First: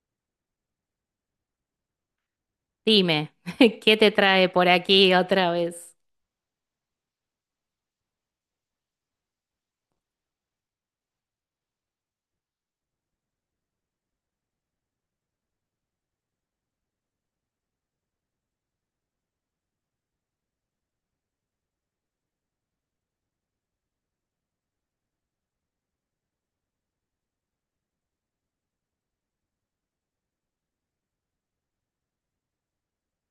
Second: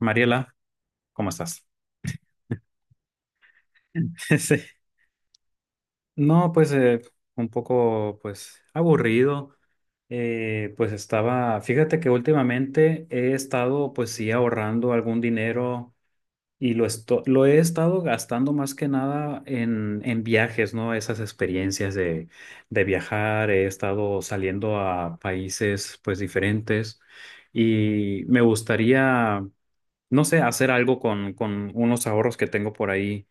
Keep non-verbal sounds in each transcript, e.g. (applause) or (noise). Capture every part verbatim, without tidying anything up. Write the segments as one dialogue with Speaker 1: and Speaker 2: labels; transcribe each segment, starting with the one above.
Speaker 1: Mariela, ¿cómo estás?
Speaker 2: Dime, (laughs) ¿qué te
Speaker 1: (laughs)
Speaker 2: trae por
Speaker 1: Sí.
Speaker 2: aquí otra vez?
Speaker 1: No, pues eh, un poco pues aburrido. Eh, pues estaba, fíjate que últimamente he estado pues sí ahorrando algún dinero y lo, esto- lo he estado gastando más que nada en, en viajes, ¿no? Esas experiencias de, de viajar, he estado saliendo a países pues diferentes y me gustaría, no sé, hacer algo con, con unos ahorros que tengo por ahí.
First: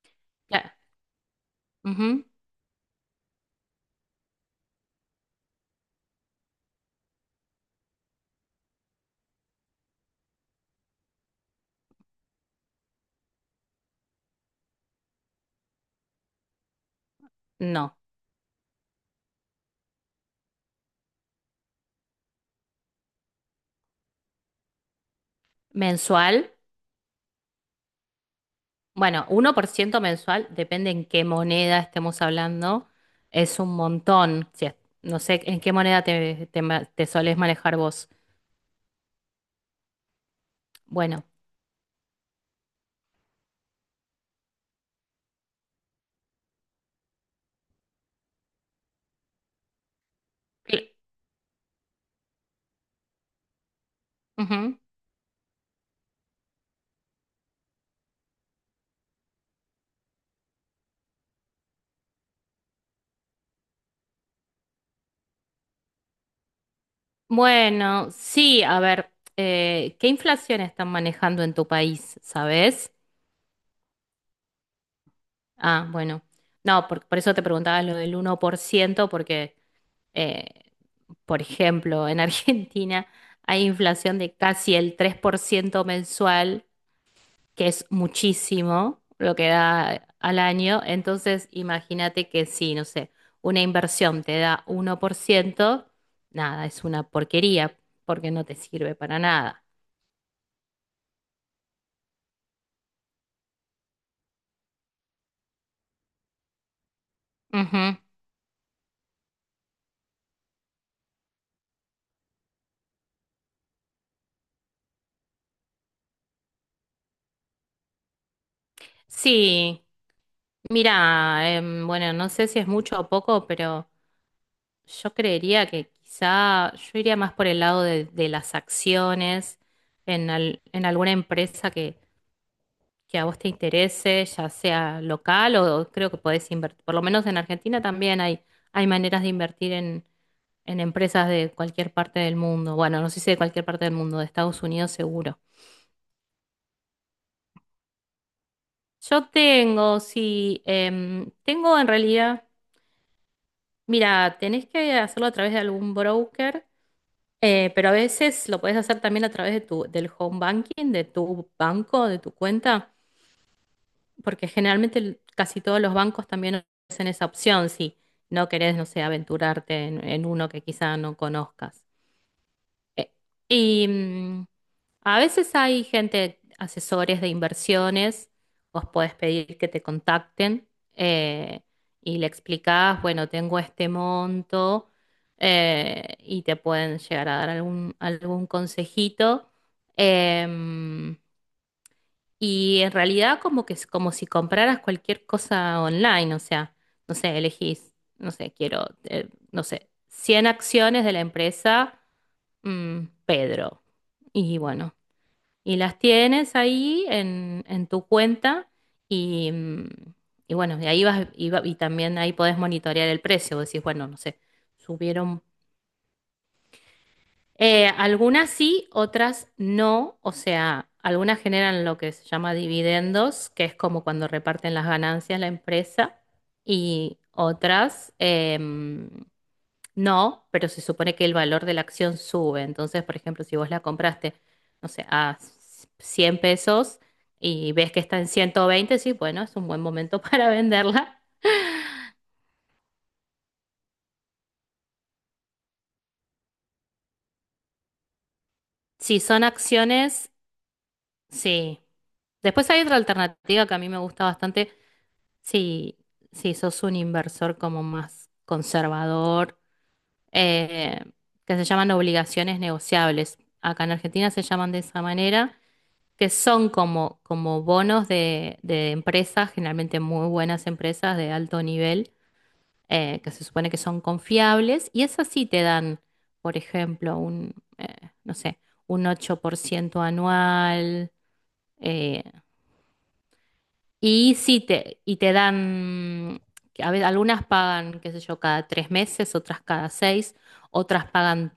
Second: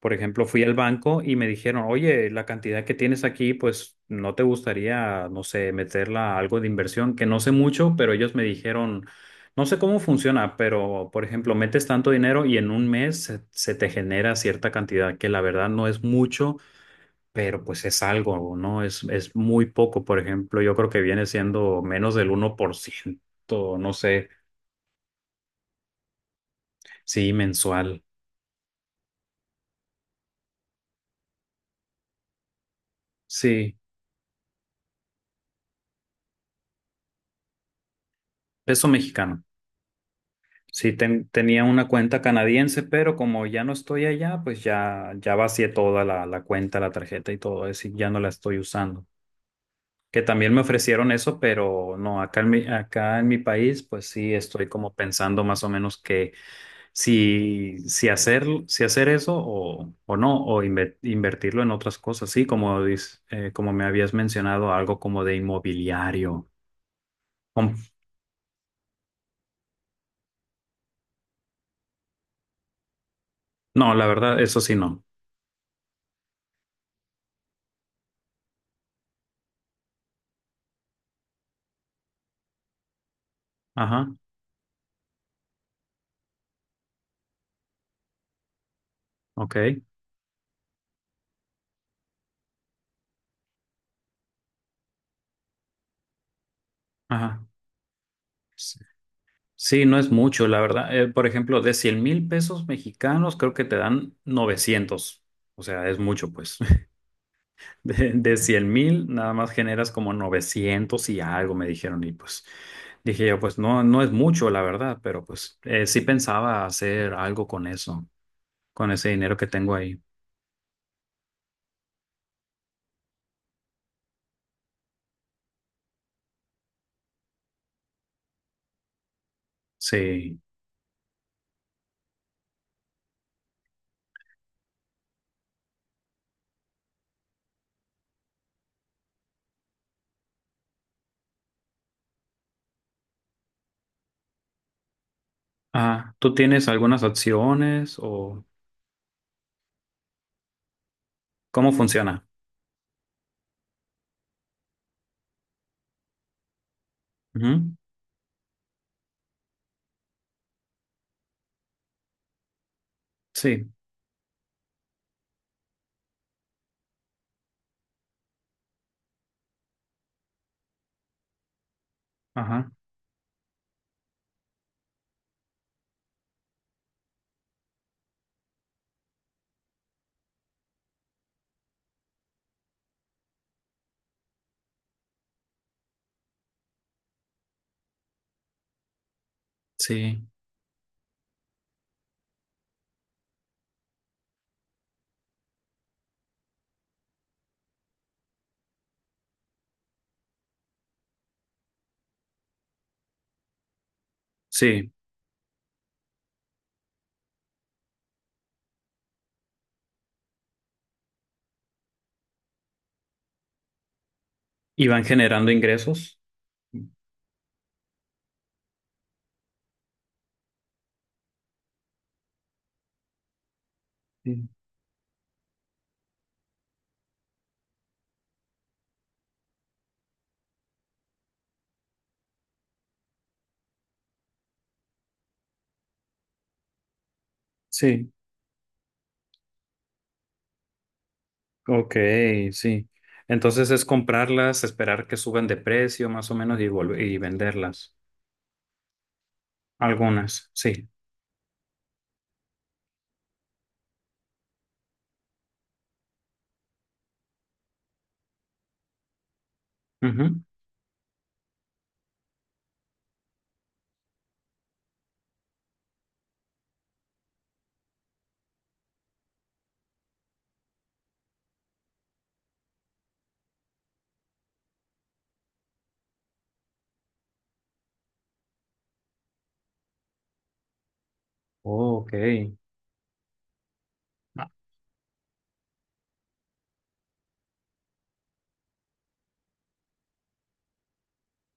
Speaker 1: Por ejemplo, fui
Speaker 2: Cla-
Speaker 1: al banco y me dijeron,
Speaker 2: ujú,
Speaker 1: oye, la cantidad que tienes aquí, pues no te gustaría, no sé, meterla a algo de inversión, que no sé mucho, pero ellos me dijeron, no sé cómo funciona, pero por ejemplo, metes tanto dinero y en un mes se, se te genera cierta cantidad, que la verdad no es mucho, pero pues
Speaker 2: No.
Speaker 1: es algo, ¿no? Es, es muy poco, por ejemplo, yo creo que viene siendo menos del uno por ciento, no sé,
Speaker 2: ¿Mensual?
Speaker 1: sí, mensual.
Speaker 2: Bueno, uno por ciento mensual, depende en qué moneda estemos hablando, es
Speaker 1: Sí,
Speaker 2: un montón. Si es- no sé en qué moneda te, te ma- te solés manejar vos.
Speaker 1: peso mexicano. Sí,
Speaker 2: Bueno.
Speaker 1: ten- tenía una cuenta canadiense, pero como ya no estoy allá, pues ya, ya vacié toda la, la cuenta, la tarjeta y todo, es decir, ya no la estoy usando. Que también me
Speaker 2: cl-
Speaker 1: ofrecieron eso, pero no, acá en mi, acá en mi país, pues sí estoy
Speaker 2: ujú.
Speaker 1: como pensando más o menos que si, si hacer, si hacer eso o, o no, o inve- invertirlo en otras cosas, sí, como, dis- eh, como me habías mencionado, algo como de inmobiliario. Com-
Speaker 2: Bueno, sí, a ver, eh, ¿qué inflación están manejando en tu país, sabes?
Speaker 1: No, la verdad, eso sí no.
Speaker 2: Ah, bueno. No, por, por eso te preguntaba lo del uno por ciento porque... eh, Por ejemplo, en Argentina hay
Speaker 1: Ajá,
Speaker 2: inflación de casi el tres por ciento mensual, que es muchísimo lo que
Speaker 1: ok.
Speaker 2: da al año. Entonces, imagínate que si, no sé, una inversión te da uno por ciento, nada, es una
Speaker 1: Ajá.
Speaker 2: porquería porque no te
Speaker 1: Sí,
Speaker 2: sirve para nada.
Speaker 1: sí, no es mucho, la verdad. Eh, por ejemplo, de cien mil pesos mexicanos, creo que te dan novecientos. O sea, es mucho, pues. (laughs)
Speaker 2: Ujú.
Speaker 1: De, de cien mil nada más generas como novecientos y algo, me dijeron. Y pues dije yo, pues no, no es mucho, la verdad, pero pues eh, sí pensaba hacer algo con eso, con ese dinero que tengo
Speaker 2: Sí,
Speaker 1: ahí.
Speaker 2: mira, em, bueno, no sé si es mucho o poco, pero yo creería que quizá yo iría más por el lado de, de las acciones en,
Speaker 1: Sí.
Speaker 2: al- en alguna empresa que, que a vos te interese, ya sea local o creo que podés invertir. Por lo menos en Argentina también hay, hay maneras de invertir en, en empresas de cualquier parte del mundo. Bueno, no sé si de cualquier parte del mundo, de Estados Unidos seguro.
Speaker 1: Ah, ¿tú tienes algunas acciones o
Speaker 2: Yo tengo, sí, em,
Speaker 1: cómo
Speaker 2: tengo en
Speaker 1: funciona?
Speaker 2: realidad. Mira, tenés que hacerlo a través de algún broker, eh,
Speaker 1: Ujú.
Speaker 2: pero a veces lo podés hacer también a través de tu, del home banking, de tu banco, de tu cuenta,
Speaker 1: Sí,
Speaker 2: porque generalmente el- casi todos los bancos también ofrecen esa opción si no querés, no sé, aventurarte en, en uno que quizá no conozcas.
Speaker 1: ajá,
Speaker 2: Eh, Y mm, a veces hay gente, asesores de inversiones, vos podés pedir que te contacten eh, y le explicás, bueno, tengo este monto eh, y te pueden llegar a dar algún, algún consejito.
Speaker 1: sí,
Speaker 2: Em, y en realidad como que es como si compraras cualquier cosa online, o sea, no sé, elegís, no sé, quiero, eh, no sé, cien acciones de la empresa mm, Pedro. Y
Speaker 1: sí.
Speaker 2: bueno, y las tienes ahí en, en tu cuenta y, mm, y bueno, de ahí vas y, va- y también ahí podés monitorear el precio. Vos decís, bueno, no sé,
Speaker 1: ¿Y van
Speaker 2: subieron.
Speaker 1: generando ingresos?
Speaker 2: eh, algunas sí, otras no. O sea, algunas generan lo que se llama dividendos, que es como cuando
Speaker 1: Sí,
Speaker 2: reparten las ganancias la empresa, y otras, em, no, pero se supone que el valor de la acción sube. Entonces, por ejemplo, si vos la compraste, no sé, a cien pesos y ves que
Speaker 1: sí,
Speaker 2: está en ciento veinte, sí, bueno, es un buen momento (laughs) para venderla.
Speaker 1: ok, sí. Entonces es comprarlas, esperar que suban de precio más o menos y volver y venderlas.
Speaker 2: Si son acciones,
Speaker 1: Algunas, sí.
Speaker 2: sí. Después hay otra alternativa que a mí me gusta bastante. Si, si sos un inversor como más conservador,
Speaker 1: Ujú.
Speaker 2: eh, que se llaman obligaciones negociables. Acá en Argentina se llaman de esa manera que son como, como bonos de, de empresas, generalmente muy buenas empresas de alto nivel, eh, que se supone que son confiables, y esas sí te dan, por ejemplo, un, eh, no sé, un ocho por ciento anual,
Speaker 1: Oh,
Speaker 2: eh,
Speaker 1: ok.
Speaker 2: y
Speaker 1: Ah,
Speaker 2: sí te, y te dan, que a veces algunas pagan, qué sé yo, cada tres meses, otras cada seis, otras pagan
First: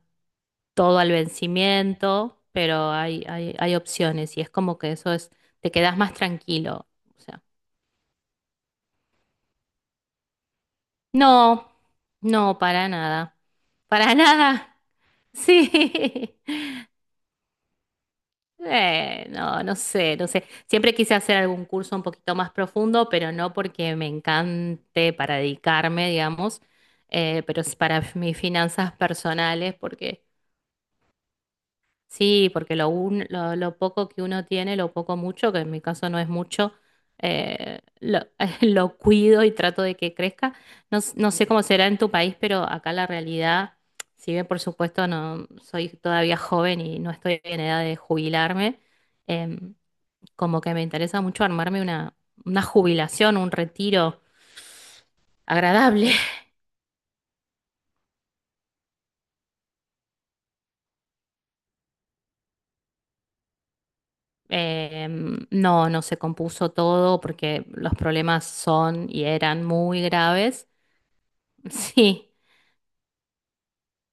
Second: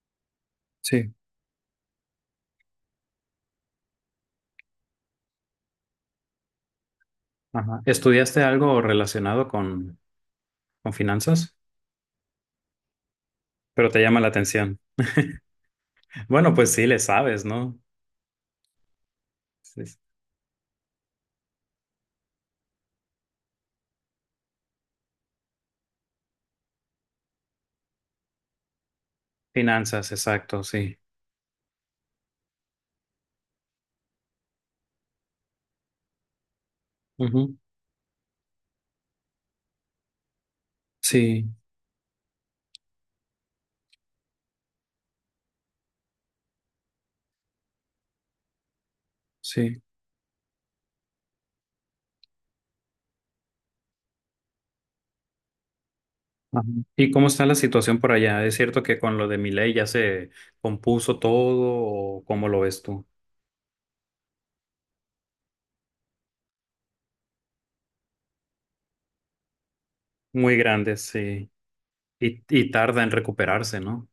Speaker 2: todo al
Speaker 1: sí.
Speaker 2: vencimiento, pero hay, hay, hay opciones y es como que eso es, te quedas más tranquilo. O sea,
Speaker 1: Ajá. ¿Estudiaste algo relacionado con, con finanzas?
Speaker 2: no, no, para nada,
Speaker 1: Pero te
Speaker 2: para
Speaker 1: llama la atención.
Speaker 2: nada.
Speaker 1: (laughs)
Speaker 2: Sí.
Speaker 1: Bueno,
Speaker 2: (laughs)
Speaker 1: pues sí, le sabes, ¿no?
Speaker 2: Eh, no, no
Speaker 1: Sí, sí.
Speaker 2: sé, no sé. Siempre quise hacer algún curso un poquito más profundo, pero no porque me encante para dedicarme, digamos, eh, pero es para mis finanzas personales,
Speaker 1: Finanzas,
Speaker 2: porque
Speaker 1: exacto, sí.
Speaker 2: sí, porque lo, un- lo, lo poco que uno tiene, lo poco mucho, que en mi caso no es mucho,
Speaker 1: Ujú.
Speaker 2: eh, lo, (laughs) lo cuido y trato de que crezca. No, s- no sé
Speaker 1: Sí,
Speaker 2: cómo será en tu país, pero acá la realidad, si bien por supuesto no soy todavía joven y no estoy en edad de jubilarme, em,
Speaker 1: sí.
Speaker 2: como que me interesa mucho armarme una, una jubilación, un retiro agradable. (laughs)
Speaker 1: Ajá. ¿Y cómo está la situación por allá? ¿Es cierto que con lo de mi ley ya se compuso todo o cómo lo ves tú?
Speaker 2: Em, no, no se compuso todo porque los problemas son y eran muy
Speaker 1: Muy
Speaker 2: graves.
Speaker 1: grandes, sí.
Speaker 2: (laughs) Sí,
Speaker 1: Y, y tarda en recuperarse, ¿no?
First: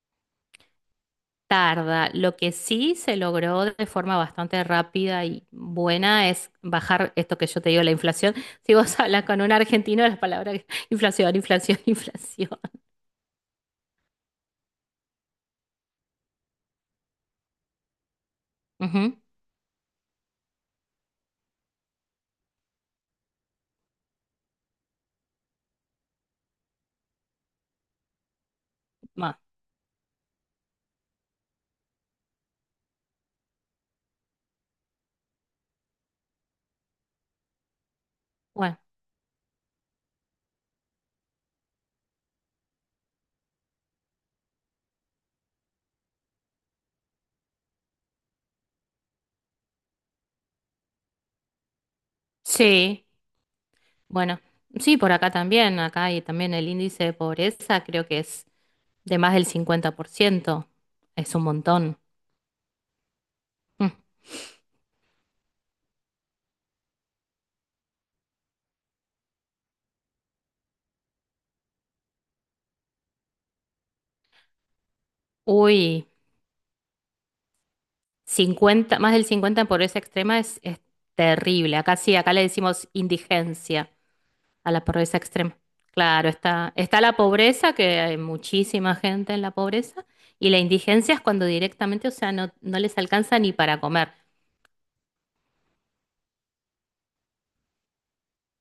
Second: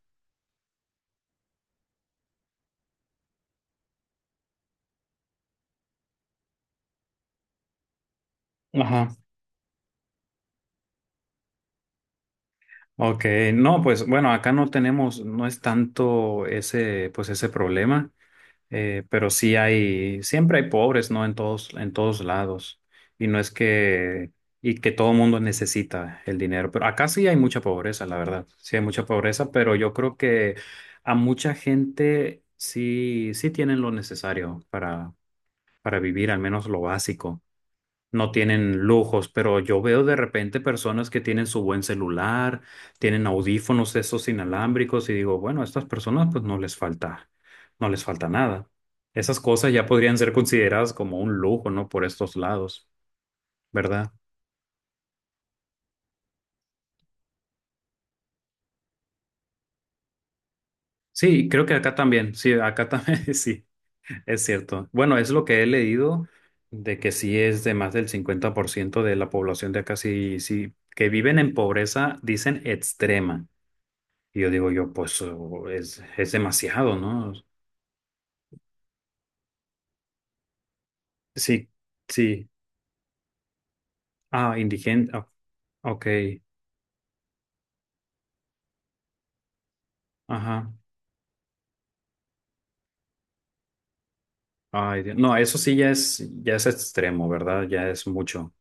Speaker 2: tarda. Lo que sí se logró de forma bastante rápida y buena es bajar esto que yo te digo, la inflación. (laughs) Si vos
Speaker 1: Ajá.
Speaker 2: hablas con un argentino, las palabras (laughs) inflación, inflación, inflación.
Speaker 1: Ok, no, pues bueno, acá no tenemos, no es tanto ese, pues ese problema, eh,
Speaker 2: Ujú.
Speaker 1: pero sí hay, siempre hay pobres, ¿no? En todos, en todos lados. Y no es que, y que todo mundo necesita el dinero, pero acá sí hay mucha pobreza, la verdad. Sí hay mucha
Speaker 2: Ma-
Speaker 1: pobreza, pero yo creo que a mucha gente sí, sí tienen lo necesario para, para vivir, al menos lo básico. No tienen
Speaker 2: Bueno,
Speaker 1: lujos, pero yo veo de repente personas que tienen su buen celular, tienen audífonos esos inalámbricos y digo, bueno, a estas personas pues no les falta, no les falta nada. Esas cosas ya podrían ser consideradas como un lujo, ¿no? Por estos lados,
Speaker 2: sí,
Speaker 1: ¿verdad?
Speaker 2: bueno, sí, por acá también, acá y también el índice de pobreza creo que es de más del cincuenta por ciento. Es un
Speaker 1: Sí, creo que acá
Speaker 2: montón.
Speaker 1: también, sí, acá también, (laughs) sí,
Speaker 2: Mm.
Speaker 1: es cierto. Bueno, es lo que he leído de que sí es de más del cincuenta por ciento de la población de acá, sí, sí, que viven en pobreza, dicen extrema. Y yo digo yo, pues oh, es,
Speaker 2: Uy,
Speaker 1: es demasiado, ¿no?
Speaker 2: cincuenta, más del cincuenta en pobreza extrema es, es
Speaker 1: Sí,
Speaker 2: terrible. Acá sí, acá le
Speaker 1: sí.
Speaker 2: decimos indigencia.
Speaker 1: Ah,
Speaker 2: A la
Speaker 1: indigente.
Speaker 2: pobreza
Speaker 1: Ah,
Speaker 2: extrema.
Speaker 1: ok.
Speaker 2: Claro, está, está la pobreza, que hay muchísima gente en la pobreza, y la
Speaker 1: Ajá.
Speaker 2: indigencia es cuando directamente, o sea, no, no les alcanza ni para comer.
Speaker 1: Ay, Dios. No, eso sí ya es, ya es extremo, ¿verdad? Ya es mucho.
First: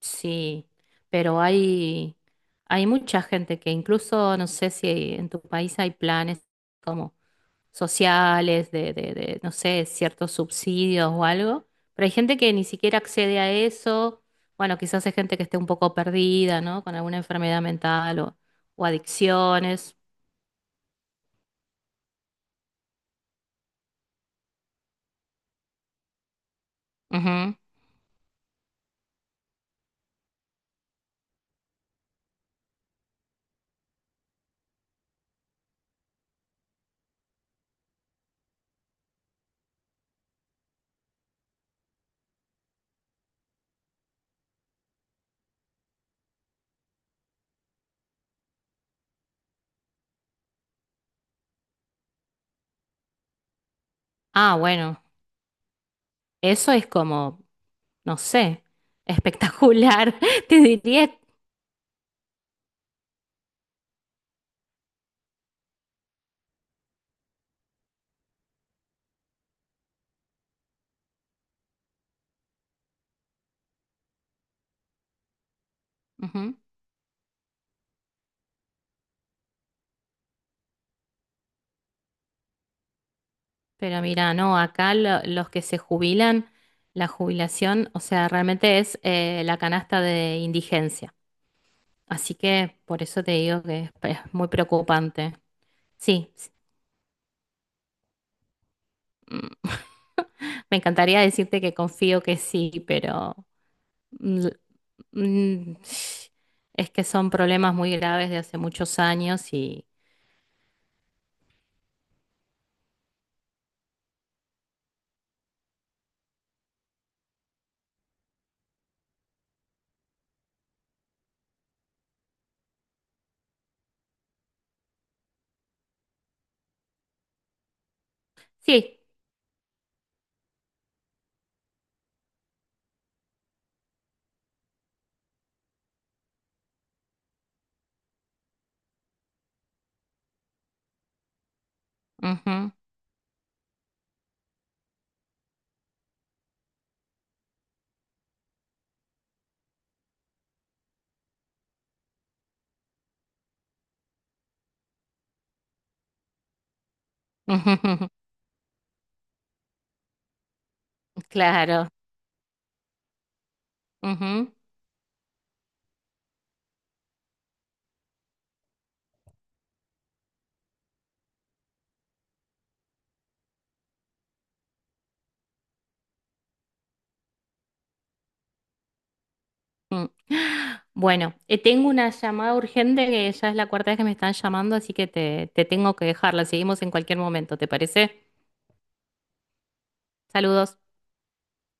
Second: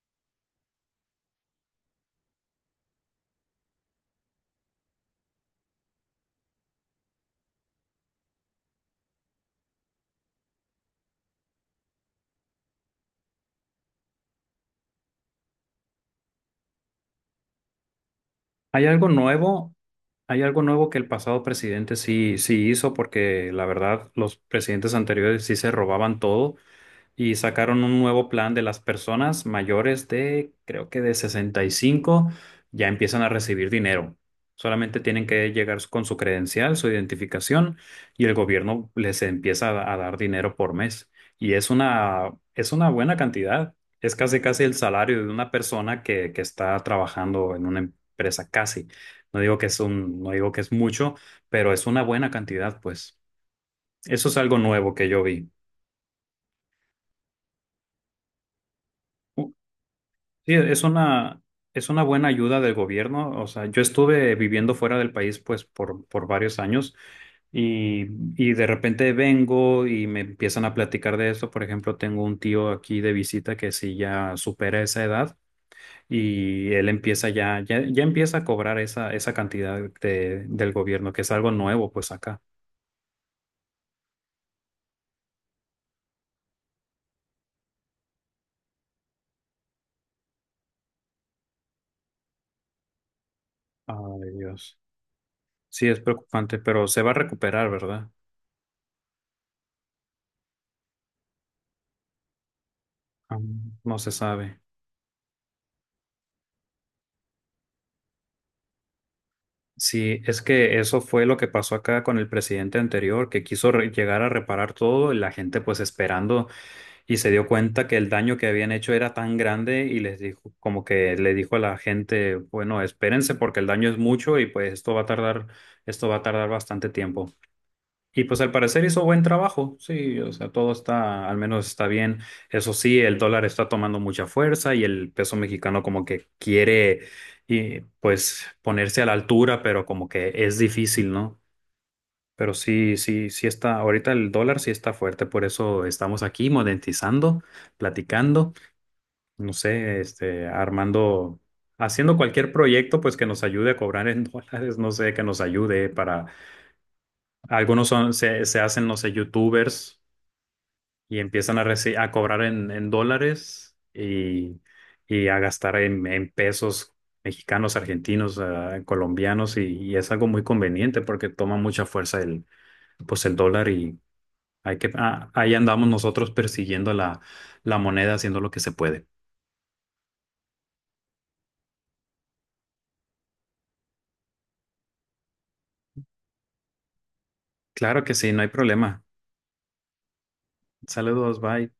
Speaker 2: Sí, pero hay, hay mucha gente que incluso, no sé si en tu país hay planes como sociales, de, de, de, no sé, ciertos subsidios o algo, pero hay gente que ni siquiera accede a eso. Bueno, quizás hay gente que esté un poco perdida, ¿no? Con alguna enfermedad mental o o
Speaker 1: ¿Hay algo nuevo?
Speaker 2: adicciones.
Speaker 1: ¿Hay algo nuevo que el pasado presidente sí, sí hizo? Porque la verdad, los presidentes anteriores sí se robaban todo. Y
Speaker 2: Ujú.
Speaker 1: sacaron un nuevo plan de las personas mayores de, creo que de sesenta y cinco, ya empiezan a recibir dinero. Solamente tienen que llegar con su credencial, su identificación, y el gobierno les empieza a, a dar dinero por mes. Y es una, es una buena cantidad. Es casi casi el salario de una persona que, que está trabajando en una empresa, casi. No digo que es un, no digo que es mucho, pero es una buena cantidad, pues. Eso es
Speaker 2: Ah,
Speaker 1: algo nuevo
Speaker 2: bueno,
Speaker 1: que yo vi.
Speaker 2: eso es como, no sé, espectacular, (laughs)
Speaker 1: Sí,
Speaker 2: te
Speaker 1: es
Speaker 2: diría.
Speaker 1: una, es una buena ayuda del gobierno. O sea, yo estuve viviendo fuera del país pues por, por varios años y, y de repente vengo y me empiezan a platicar de eso. Por ejemplo, tengo un tío aquí de visita que sí ya supera esa edad
Speaker 2: Ujú.
Speaker 1: y él empieza ya, ya, ya empieza a cobrar esa, esa cantidad de, del gobierno, que es algo nuevo pues acá.
Speaker 2: Pero mira, no, acá lo- los que se jubilan, la jubilación, o sea, realmente es eh, la canasta de indigencia. Así que por eso te digo que es,
Speaker 1: Ay,
Speaker 2: es muy
Speaker 1: Dios.
Speaker 2: preocupante.
Speaker 1: Sí, es
Speaker 2: Sí, sí.
Speaker 1: preocupante, pero se va a recuperar, ¿verdad?
Speaker 2: Mm, me encantaría decirte que confío que sí, pero
Speaker 1: Ah, no se
Speaker 2: mm,
Speaker 1: sabe.
Speaker 2: mm, es que son problemas muy graves de hace muchos años y
Speaker 1: Sí, es que eso fue lo que pasó acá con el presidente anterior, que quiso re- llegar a reparar todo y la gente pues esperando, y se dio cuenta que el daño que habían hecho era tan grande y les dijo, como que le dijo a la gente, bueno, espérense porque el daño es mucho y pues esto va a tardar, esto va a tardar bastante tiempo. Y pues al parecer
Speaker 2: sí.
Speaker 1: hizo buen trabajo, sí, o sea, todo está, al menos está bien. Eso sí, el dólar está tomando mucha fuerza y el peso mexicano como que quiere, y, pues, ponerse a la altura, pero como que es difícil, ¿no? Pero
Speaker 2: Ujú.
Speaker 1: sí, sí, sí está, ahorita el dólar sí está fuerte, por eso estamos aquí monetizando, platicando, no sé, este, armando, haciendo cualquier proyecto, pues que nos ayude a cobrar en (laughs) dólares, no sé, que nos ayude para. Algunos son,
Speaker 2: (laughs)
Speaker 1: se, se hacen, no sé, youtubers y
Speaker 2: Ujú,
Speaker 1: empiezan a,
Speaker 2: claro.
Speaker 1: reci- a cobrar en, en dólares
Speaker 2: Ujú,
Speaker 1: y, y a gastar en, en pesos mexicanos, argentinos, ah, colombianos y, y es algo muy conveniente porque toma mucha fuerza el, pues el dólar y hay que, ah, ahí andamos nosotros persiguiendo la, la moneda haciendo lo que se puede.
Speaker 2: mm. Bueno, eh, tengo una llamada urgente que ya es la cuarta vez que me están llamando, así que te, te tengo que dejarla. Seguimos en cualquier momento, ¿te
Speaker 1: Claro que
Speaker 2: parece?
Speaker 1: sí, no hay problema.
Speaker 2: Saludos.
Speaker 1: Saludos, bye.